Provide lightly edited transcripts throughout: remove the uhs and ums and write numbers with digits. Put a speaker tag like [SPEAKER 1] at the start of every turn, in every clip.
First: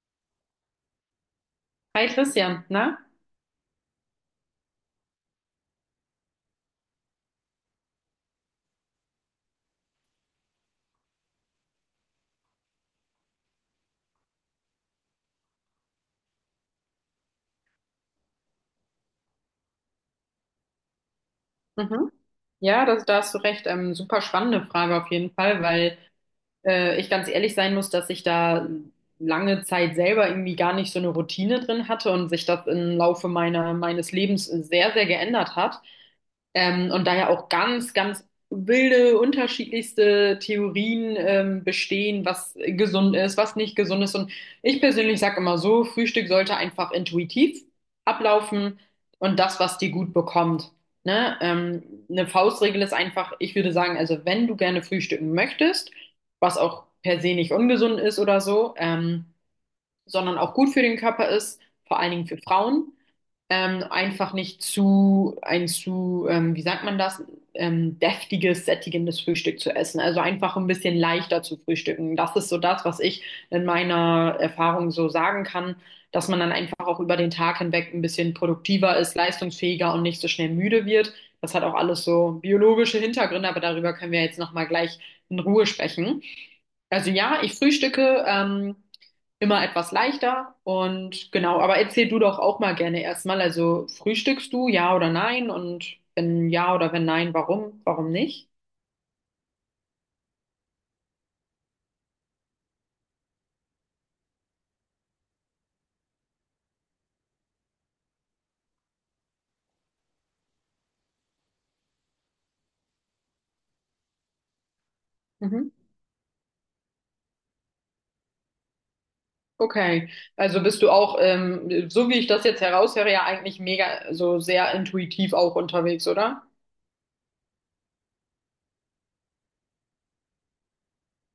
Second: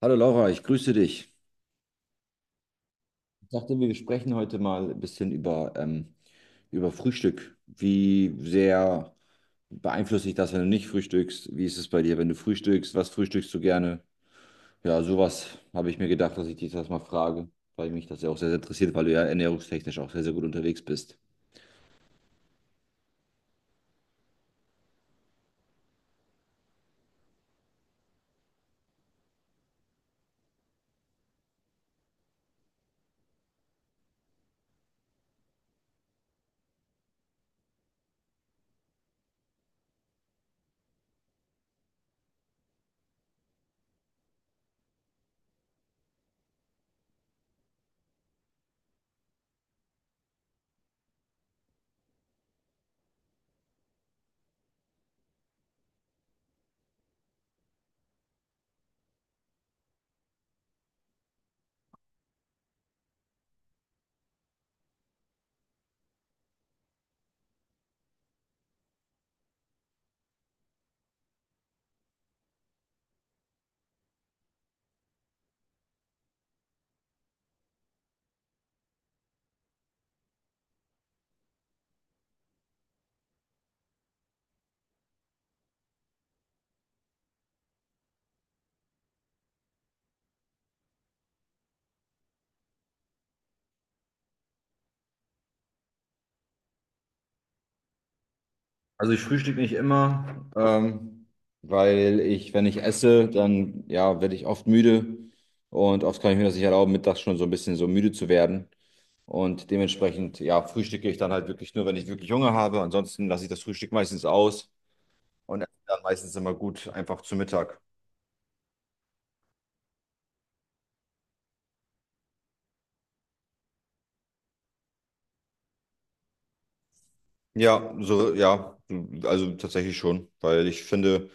[SPEAKER 1] Hallo Laura, ich grüße dich.
[SPEAKER 2] Hi Christian, na?
[SPEAKER 1] Ich dachte, wir sprechen heute mal ein bisschen über über Frühstück. Wie sehr beeinflusst dich das, wenn du nicht frühstückst? Wie ist es bei dir, wenn du frühstückst? Was frühstückst du gerne? Ja, sowas habe ich mir gedacht, dass ich dich das mal frage, weil mich das ja auch sehr, sehr interessiert, weil du ja ernährungstechnisch auch sehr, sehr gut unterwegs bist.
[SPEAKER 2] Mhm. Ja, da hast du recht. Super spannende Frage auf jeden Fall, weil ich ganz ehrlich sein muss, dass ich da lange Zeit selber irgendwie gar nicht so eine Routine drin hatte und sich das im Laufe meines Lebens sehr, sehr geändert hat. Und da ja auch ganz, ganz wilde, unterschiedlichste Theorien bestehen, was gesund ist, was nicht gesund ist. Und ich persönlich sage immer so, Frühstück sollte einfach intuitiv ablaufen und das, was dir gut bekommt. Ne? Eine Faustregel ist einfach, ich würde sagen, also wenn du gerne frühstücken möchtest, was auch per se nicht ungesund ist oder so, sondern auch gut für den Körper ist, vor allen Dingen für Frauen einfach nicht zu, ein zu, wie sagt man das, deftiges, sättigendes Frühstück zu essen. Also einfach ein bisschen leichter zu frühstücken. Das ist so das, was ich in meiner Erfahrung so sagen kann, dass man dann einfach auch über den Tag hinweg ein bisschen produktiver ist, leistungsfähiger und nicht so schnell müde wird. Das hat auch alles so biologische Hintergründe, aber darüber können wir jetzt nochmal gleich in Ruhe sprechen. Also ja, ich frühstücke. Immer etwas leichter. Und genau, aber erzähl du doch auch mal gerne erstmal. Also frühstückst du, ja oder nein? Und wenn ja oder wenn nein, warum? Warum nicht?
[SPEAKER 1] Also ich frühstücke nicht immer, weil ich, wenn ich esse, dann ja, werde ich oft müde und oft kann ich mir das nicht erlauben, mittags schon so ein bisschen so müde zu werden. Und dementsprechend, ja, frühstücke ich dann halt wirklich nur, wenn ich wirklich Hunger habe. Ansonsten lasse ich das Frühstück meistens aus und
[SPEAKER 2] Mhm.
[SPEAKER 1] esse dann meistens immer gut einfach zu Mittag.
[SPEAKER 2] Okay, also bist du auch, so wie ich das jetzt heraushöre, ja eigentlich mega, so sehr intuitiv auch unterwegs, oder?
[SPEAKER 1] Ja, so, ja, also tatsächlich schon, weil ich finde,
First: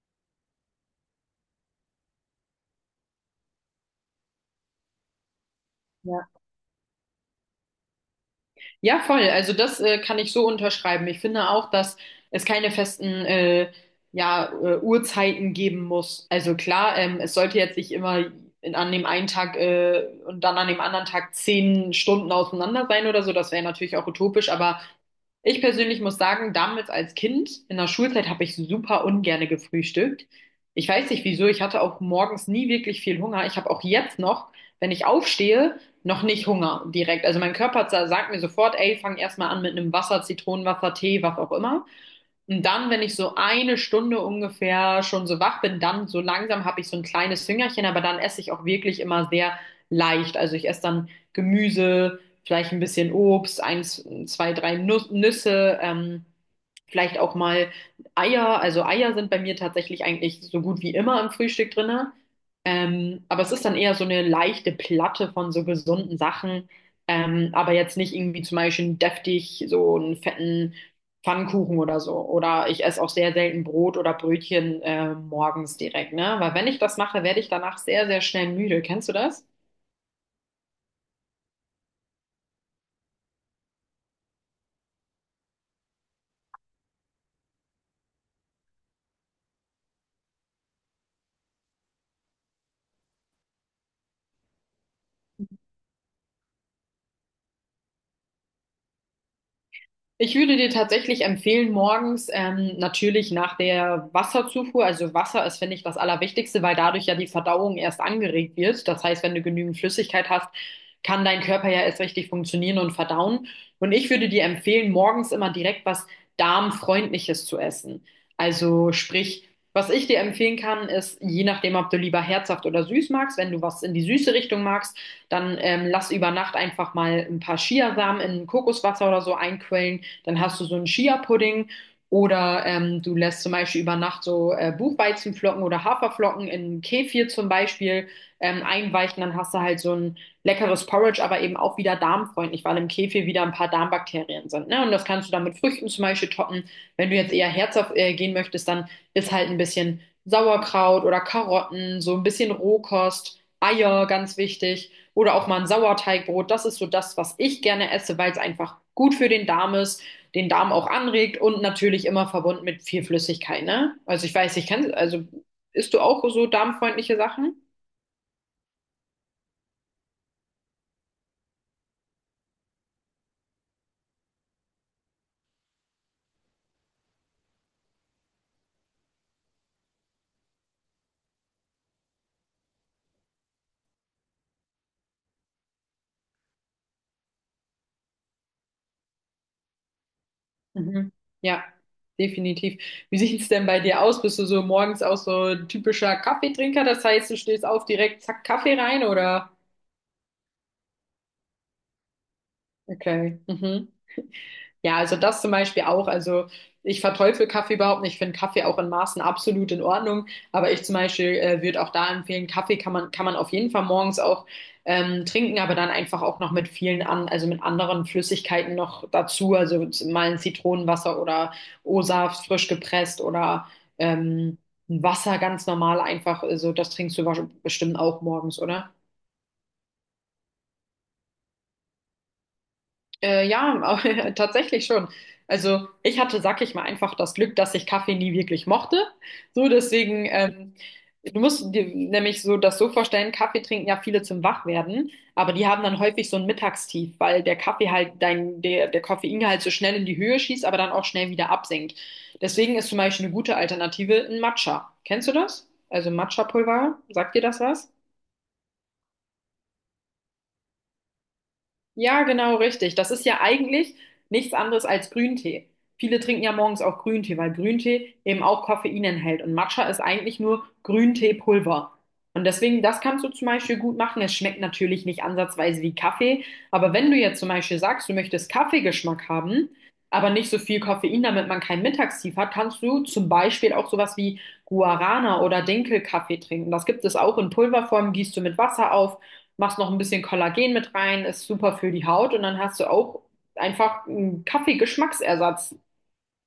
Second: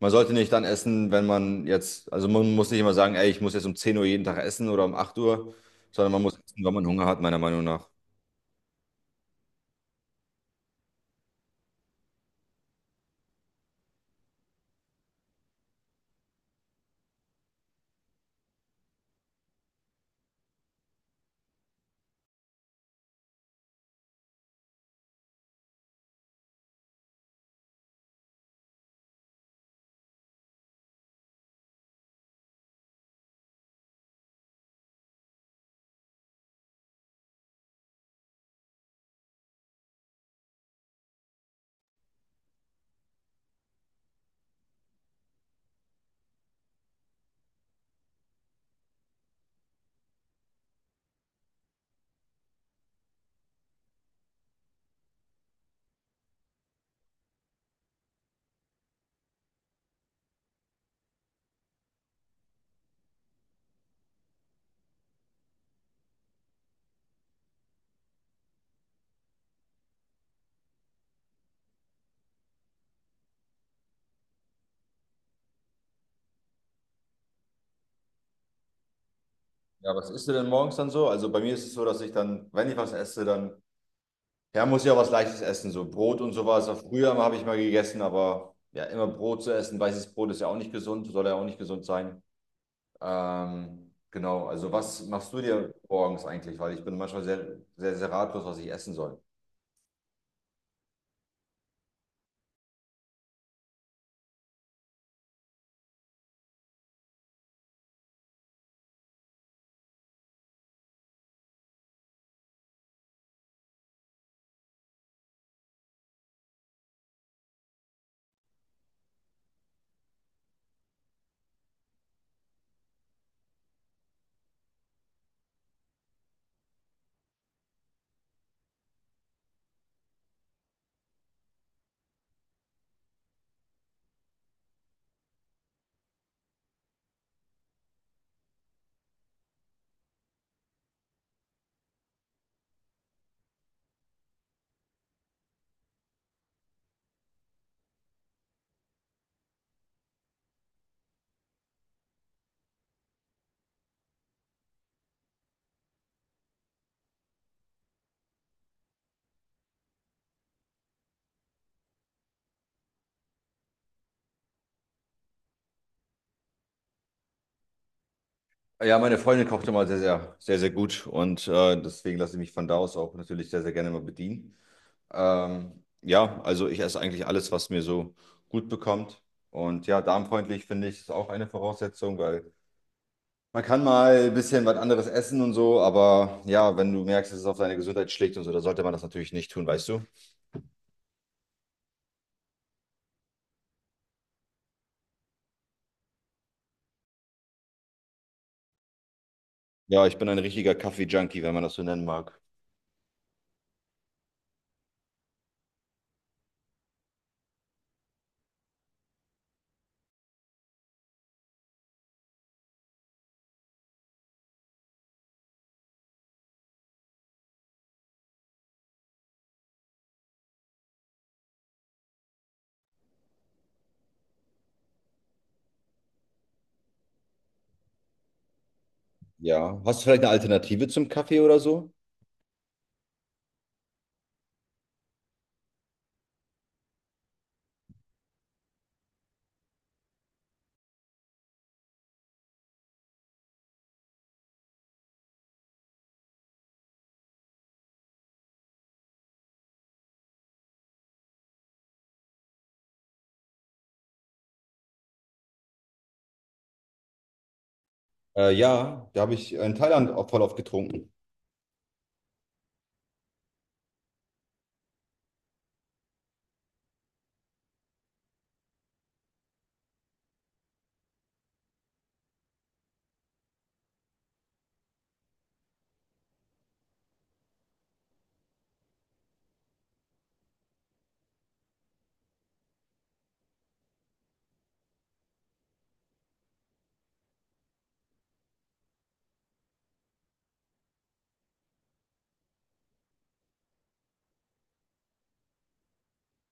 [SPEAKER 1] man sollte nicht dann essen, wenn man jetzt, also man muss nicht immer sagen, ey, ich muss jetzt um 10 Uhr jeden Tag essen oder um 8 Uhr, sondern man
[SPEAKER 2] Ja.
[SPEAKER 1] muss essen, wenn man Hunger hat, meiner Meinung nach.
[SPEAKER 2] Ja, voll. Also das kann ich so unterschreiben. Ich finde auch, dass es keine festen ja, Uhrzeiten geben muss. Also klar, es sollte jetzt nicht immer an dem einen Tag und dann an dem anderen Tag 10 Stunden auseinander sein oder so. Das wäre natürlich auch utopisch. Aber ich persönlich muss sagen, damals als Kind in der Schulzeit habe ich super ungerne gefrühstückt. Ich weiß nicht wieso. Ich hatte auch morgens nie wirklich viel Hunger. Ich habe auch jetzt noch, wenn ich aufstehe, noch nicht Hunger direkt. Also mein Körper sagt mir sofort, ey, fang erstmal an mit einem Wasser, Zitronenwasser, Tee, was auch immer. Und dann, wenn ich so eine Stunde ungefähr schon so wach bin, dann so langsam habe ich so ein kleines Hüngerchen, aber dann esse ich auch wirklich immer sehr leicht. Also ich esse dann Gemüse, vielleicht ein bisschen Obst, eins, zwei, drei Nüsse, vielleicht auch mal Eier. Also Eier sind bei mir tatsächlich eigentlich so gut wie immer im Frühstück drinne. Aber es ist dann eher so eine leichte Platte von so gesunden Sachen. Aber jetzt nicht irgendwie zum Beispiel deftig so einen fetten Pfannkuchen oder so. Oder ich esse auch sehr selten Brot oder Brötchen morgens direkt, ne? Weil wenn ich das mache, werde ich danach sehr, sehr schnell müde. Kennst du das?
[SPEAKER 1] Ja, was isst du denn morgens dann so? Also bei mir ist es so, dass ich dann, wenn ich was esse, dann ja, muss ja was Leichtes essen, so Brot und sowas. Früher habe ich mal gegessen, aber ja, immer Brot zu essen. Weißes Brot ist ja auch nicht gesund, soll ja auch nicht gesund sein. Genau, also was machst du dir morgens eigentlich? Weil ich bin manchmal sehr, sehr, sehr ratlos, was ich essen soll.
[SPEAKER 2] Ich würde dir tatsächlich empfehlen, morgens natürlich nach der Wasserzufuhr, also Wasser ist, finde ich, das Allerwichtigste, weil dadurch ja die Verdauung erst angeregt wird. Das heißt, wenn du genügend Flüssigkeit hast, kann dein Körper ja erst richtig funktionieren und verdauen. Und ich würde dir empfehlen, morgens immer direkt was Darmfreundliches zu essen. Also sprich, was ich dir empfehlen kann, ist, je nachdem, ob du lieber herzhaft oder süß magst, wenn du was in die süße Richtung magst, dann lass über Nacht einfach mal ein paar Chiasamen in Kokoswasser oder so einquellen. Dann hast du so einen Chia-Pudding oder du lässt zum Beispiel über Nacht so Buchweizenflocken oder Haferflocken in Kefir zum Beispiel einweichen, dann hast du halt so ein leckeres Porridge, aber eben auch wieder darmfreundlich, weil im Kefir wieder ein paar Darmbakterien sind. Ne? Und das kannst du dann mit Früchten zum Beispiel toppen. Wenn du jetzt eher herzhaft gehen möchtest, dann ist halt ein bisschen Sauerkraut oder Karotten, so ein bisschen Rohkost, Eier, ganz wichtig. Oder auch mal ein Sauerteigbrot. Das ist so das, was ich gerne esse, weil es einfach gut für den Darm ist, den Darm auch anregt und natürlich immer verbunden mit viel Flüssigkeit, ne? Also ich weiß, ich kann, also isst du auch so darmfreundliche Sachen?
[SPEAKER 1] Ja, meine Freundin kocht immer sehr, sehr, sehr, sehr gut und deswegen lasse ich mich von da aus auch natürlich sehr, sehr gerne mal bedienen. Ja, also ich esse eigentlich alles, was mir so gut bekommt. Und ja, darmfreundlich finde ich, ist auch eine Voraussetzung, weil man kann mal ein bisschen was anderes essen und so, aber ja, wenn du merkst, dass es auf deine Gesundheit schlägt und so, dann sollte man das natürlich nicht tun, weißt du?
[SPEAKER 2] Mhm. Ja, definitiv. Wie sieht es denn bei dir aus? Bist du so morgens auch so ein typischer Kaffeetrinker? Das heißt, du stehst auf direkt, zack, Kaffee rein oder?
[SPEAKER 1] Ja, ich bin ein richtiger Kaffee-Junkie, wenn man das so nennen mag.
[SPEAKER 2] Okay. Mhm. Ja, also das zum Beispiel auch. Also ich verteufel Kaffee überhaupt nicht. Ich finde Kaffee auch in Maßen absolut in Ordnung. Aber ich zum Beispiel würde auch da empfehlen, Kaffee kann man auf jeden Fall morgens auch trinken, aber dann einfach auch noch mit vielen an, also mit anderen Flüssigkeiten noch dazu. Also mal ein Zitronenwasser oder O-Saft frisch gepresst oder ähm, ein Wasser ganz normal einfach. Also das trinkst du bestimmt auch morgens, oder?
[SPEAKER 1] Ja. Hast du vielleicht eine Alternative zum Kaffee oder so?
[SPEAKER 2] Ja, tatsächlich schon. Also ich hatte, sag ich mal, einfach das Glück, dass ich Kaffee nie wirklich mochte. So, deswegen, du musst dir nämlich so das so vorstellen, Kaffee trinken ja viele zum Wachwerden, aber die haben dann häufig so ein Mittagstief, weil der Kaffee halt der Koffeingehalt so schnell in die Höhe schießt, aber dann auch schnell wieder absinkt. Deswegen ist zum Beispiel eine gute Alternative ein Matcha. Kennst du das? Also Matcha-Pulver, sagt dir das was?
[SPEAKER 1] Ja, da habe ich in Thailand auch voll oft getrunken.
[SPEAKER 2] Ja, genau, richtig. Das ist ja eigentlich nichts anderes als Grüntee. Viele trinken ja morgens auch Grüntee, weil Grüntee eben auch Koffein enthält. Und Matcha ist eigentlich nur Grünteepulver. Und deswegen, das kannst du zum Beispiel gut machen. Es schmeckt natürlich nicht ansatzweise wie Kaffee. Aber wenn du jetzt zum Beispiel sagst, du möchtest Kaffeegeschmack haben, aber nicht so viel Koffein, damit man keinen Mittagstief hat, kannst du zum Beispiel auch sowas wie Guarana oder Dinkelkaffee trinken. Das gibt es auch in Pulverform, gießt du mit Wasser auf, machst noch ein bisschen Kollagen mit rein, ist super für die Haut und dann hast du auch einfach einen Kaffeegeschmacksersatz.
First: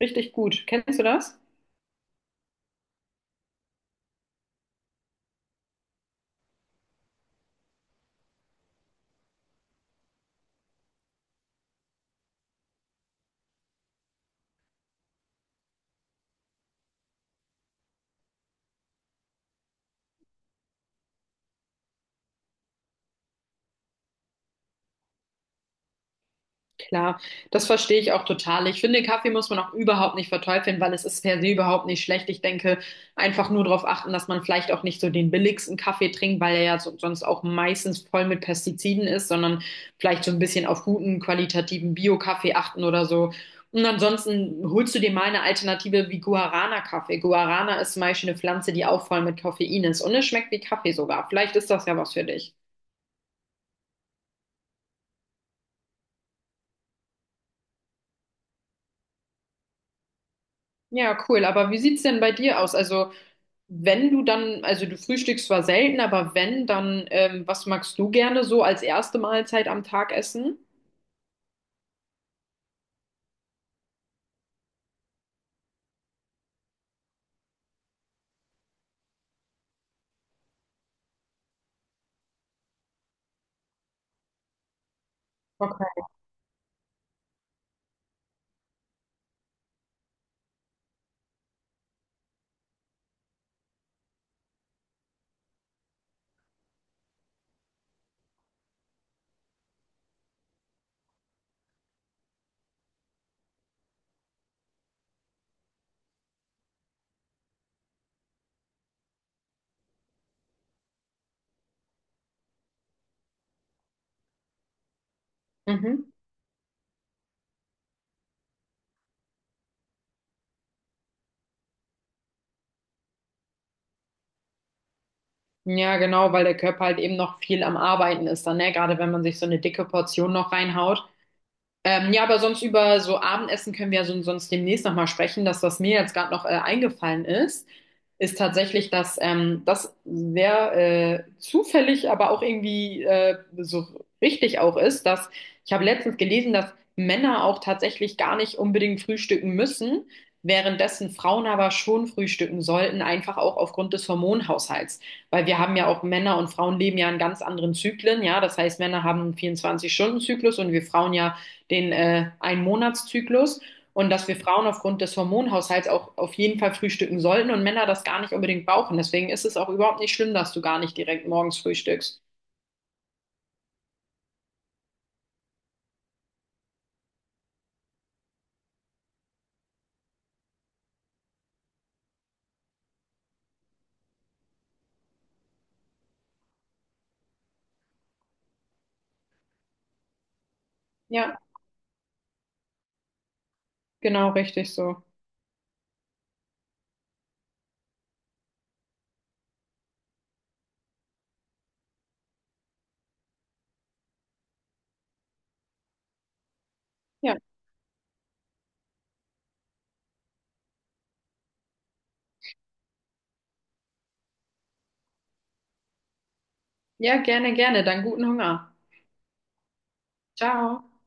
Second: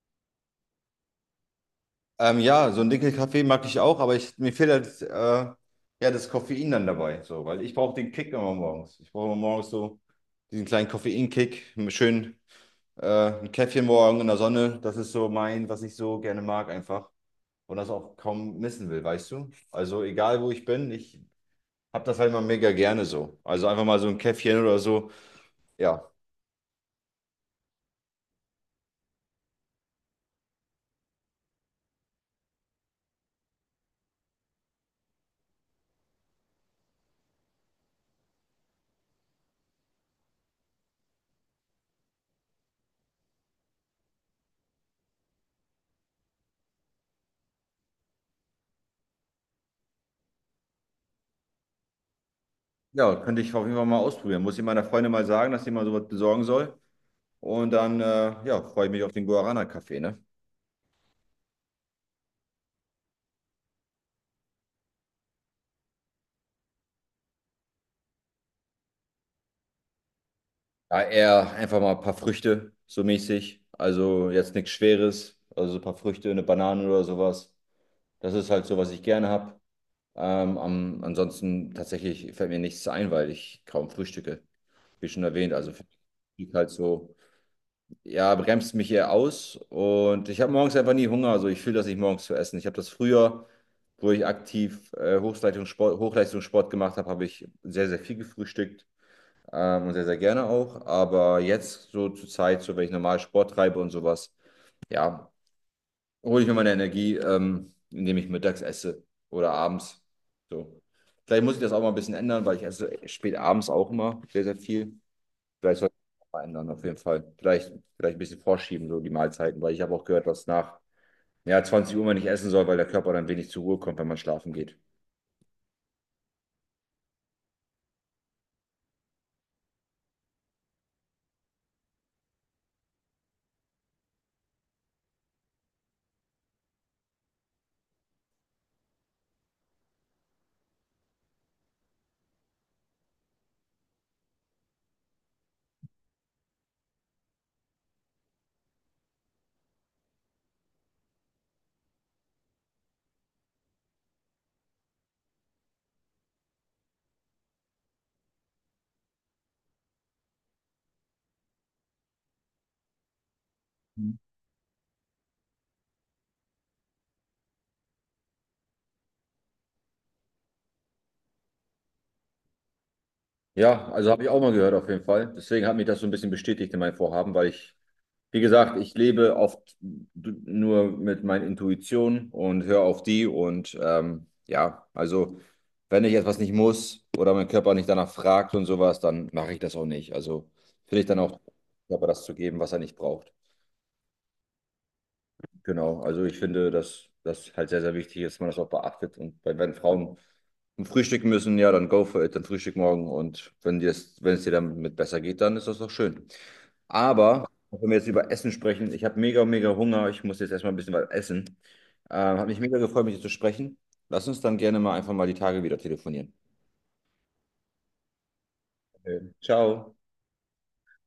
[SPEAKER 2] Richtig gut. Kennst du das?
[SPEAKER 1] Ja, so einen Dinkelkaffee mag ich auch, aber ich, mir fehlt halt ja, das Koffein dann dabei, so, weil ich brauche den Kick immer morgens. Ich brauche immer morgens so diesen kleinen Koffeinkick, schön. Ein Käffchen morgen in der Sonne, das ist so mein, was ich so gerne mag einfach und das auch kaum missen will, weißt du? Also egal, wo ich bin, ich habe das halt immer mega gerne so. Also einfach mal so ein Käffchen oder so. Ja,
[SPEAKER 2] Klar, das verstehe ich auch total. Ich finde, Kaffee muss man auch überhaupt nicht verteufeln, weil es ist per se überhaupt nicht schlecht. Ich denke, einfach nur darauf achten, dass man vielleicht auch nicht so den billigsten Kaffee trinkt, weil er ja so, sonst auch meistens voll mit Pestiziden ist, sondern vielleicht so ein bisschen auf guten, qualitativen Bio-Kaffee achten oder so. Und ansonsten holst du dir mal eine Alternative wie Guarana-Kaffee. Guarana ist zum Beispiel eine Pflanze, die auch voll mit Koffein ist und es schmeckt wie Kaffee sogar. Vielleicht ist das ja was für dich.
[SPEAKER 1] ja, könnte ich auf jeden Fall mal ausprobieren. Muss ich meiner Freundin mal sagen, dass sie mal sowas besorgen soll. Und dann, ja, freue ich mich auf den Guarana-Kaffee, ne?
[SPEAKER 2] Ja, cool. Aber wie sieht's denn bei dir aus? Also wenn du dann, also du frühstückst zwar selten, aber wenn, dann was magst du gerne so als erste Mahlzeit am Tag essen?
[SPEAKER 1] Ja, eher einfach mal ein paar Früchte, so mäßig. Also jetzt nichts Schweres, also so ein paar Früchte, eine Banane oder sowas. Das ist halt so, was ich gerne habe. Ansonsten tatsächlich fällt mir nichts ein, weil ich kaum frühstücke, wie schon erwähnt. Also
[SPEAKER 2] Okay.
[SPEAKER 1] Frühstück halt so, ja, bremst mich eher aus und ich habe morgens einfach nie Hunger. Also ich fühle das nicht morgens zu essen. Ich habe das früher, wo ich aktiv Hochleistungssport gemacht habe, habe ich sehr, sehr viel gefrühstückt und sehr, sehr gerne auch. Aber jetzt so zur Zeit, so wenn ich normal Sport treibe und sowas, ja, hole ich mir meine Energie, indem ich mittags esse oder abends. So. Vielleicht muss ich das auch mal ein bisschen ändern, weil ich esse spät abends auch immer sehr, sehr viel. Vielleicht sollte
[SPEAKER 2] Mhm.
[SPEAKER 1] ich das mal ändern, auf jeden Fall. Vielleicht ein bisschen vorschieben, so die Mahlzeiten, weil ich habe auch gehört, was nach ja, 20 Uhr man nicht essen soll, weil der Körper dann wenig zur Ruhe kommt, wenn man schlafen geht.
[SPEAKER 2] Ja, genau, weil der Körper halt eben noch viel am Arbeiten ist dann, ne? Gerade wenn man sich so eine dicke Portion noch reinhaut. Ja, aber sonst über so Abendessen können wir ja so, sonst demnächst nochmal sprechen. Das, was mir jetzt gerade noch eingefallen ist, ist tatsächlich, dass das sehr zufällig, aber auch irgendwie so richtig auch ist, dass ich habe letztens gelesen, dass Männer auch tatsächlich gar nicht unbedingt frühstücken müssen, währenddessen Frauen aber schon frühstücken sollten, einfach auch aufgrund des Hormonhaushalts. Weil wir haben ja auch Männer und Frauen leben ja in ganz anderen Zyklen, ja. Das heißt, Männer haben einen 24-Stunden-Zyklus und wir Frauen ja den Einmonatszyklus und
[SPEAKER 1] Mhm.
[SPEAKER 2] dass wir Frauen aufgrund des Hormonhaushalts auch auf jeden Fall frühstücken sollten und Männer das gar nicht unbedingt brauchen. Deswegen ist es auch überhaupt nicht schlimm, dass du gar nicht direkt morgens frühstückst.
[SPEAKER 1] Ja, also habe ich auch mal gehört, auf jeden Fall. Deswegen hat mich das so ein bisschen bestätigt in meinem Vorhaben, weil ich, wie gesagt, ich lebe oft nur mit meinen Intuitionen und höre auf die. Und ja, also wenn ich etwas nicht muss oder mein Körper nicht danach fragt und sowas, dann mache ich das auch nicht. Also finde ich dann auch,
[SPEAKER 2] Ja,
[SPEAKER 1] dem Körper das zu geben, was er nicht braucht.
[SPEAKER 2] genau, richtig so.
[SPEAKER 1] Genau, also ich finde, dass das halt sehr, sehr wichtig ist, dass man das auch beachtet. Und bei- wenn Frauen frühstücken müssen, ja, dann go for it, dann frühstück morgen. Und wenn dir das, wenn es dir damit besser geht, dann ist das doch schön.
[SPEAKER 2] Ja,
[SPEAKER 1] Aber, wenn wir jetzt über Essen sprechen, ich habe mega, mega Hunger. Ich muss jetzt erstmal ein bisschen was essen. Hat mich mega gefreut, mit dir zu sprechen. Lass uns dann gerne mal einfach mal die Tage wieder telefonieren.
[SPEAKER 2] ja, gerne, gerne. Dann guten Hunger.
[SPEAKER 1] Okay. Ciao.
[SPEAKER 2] Ciao.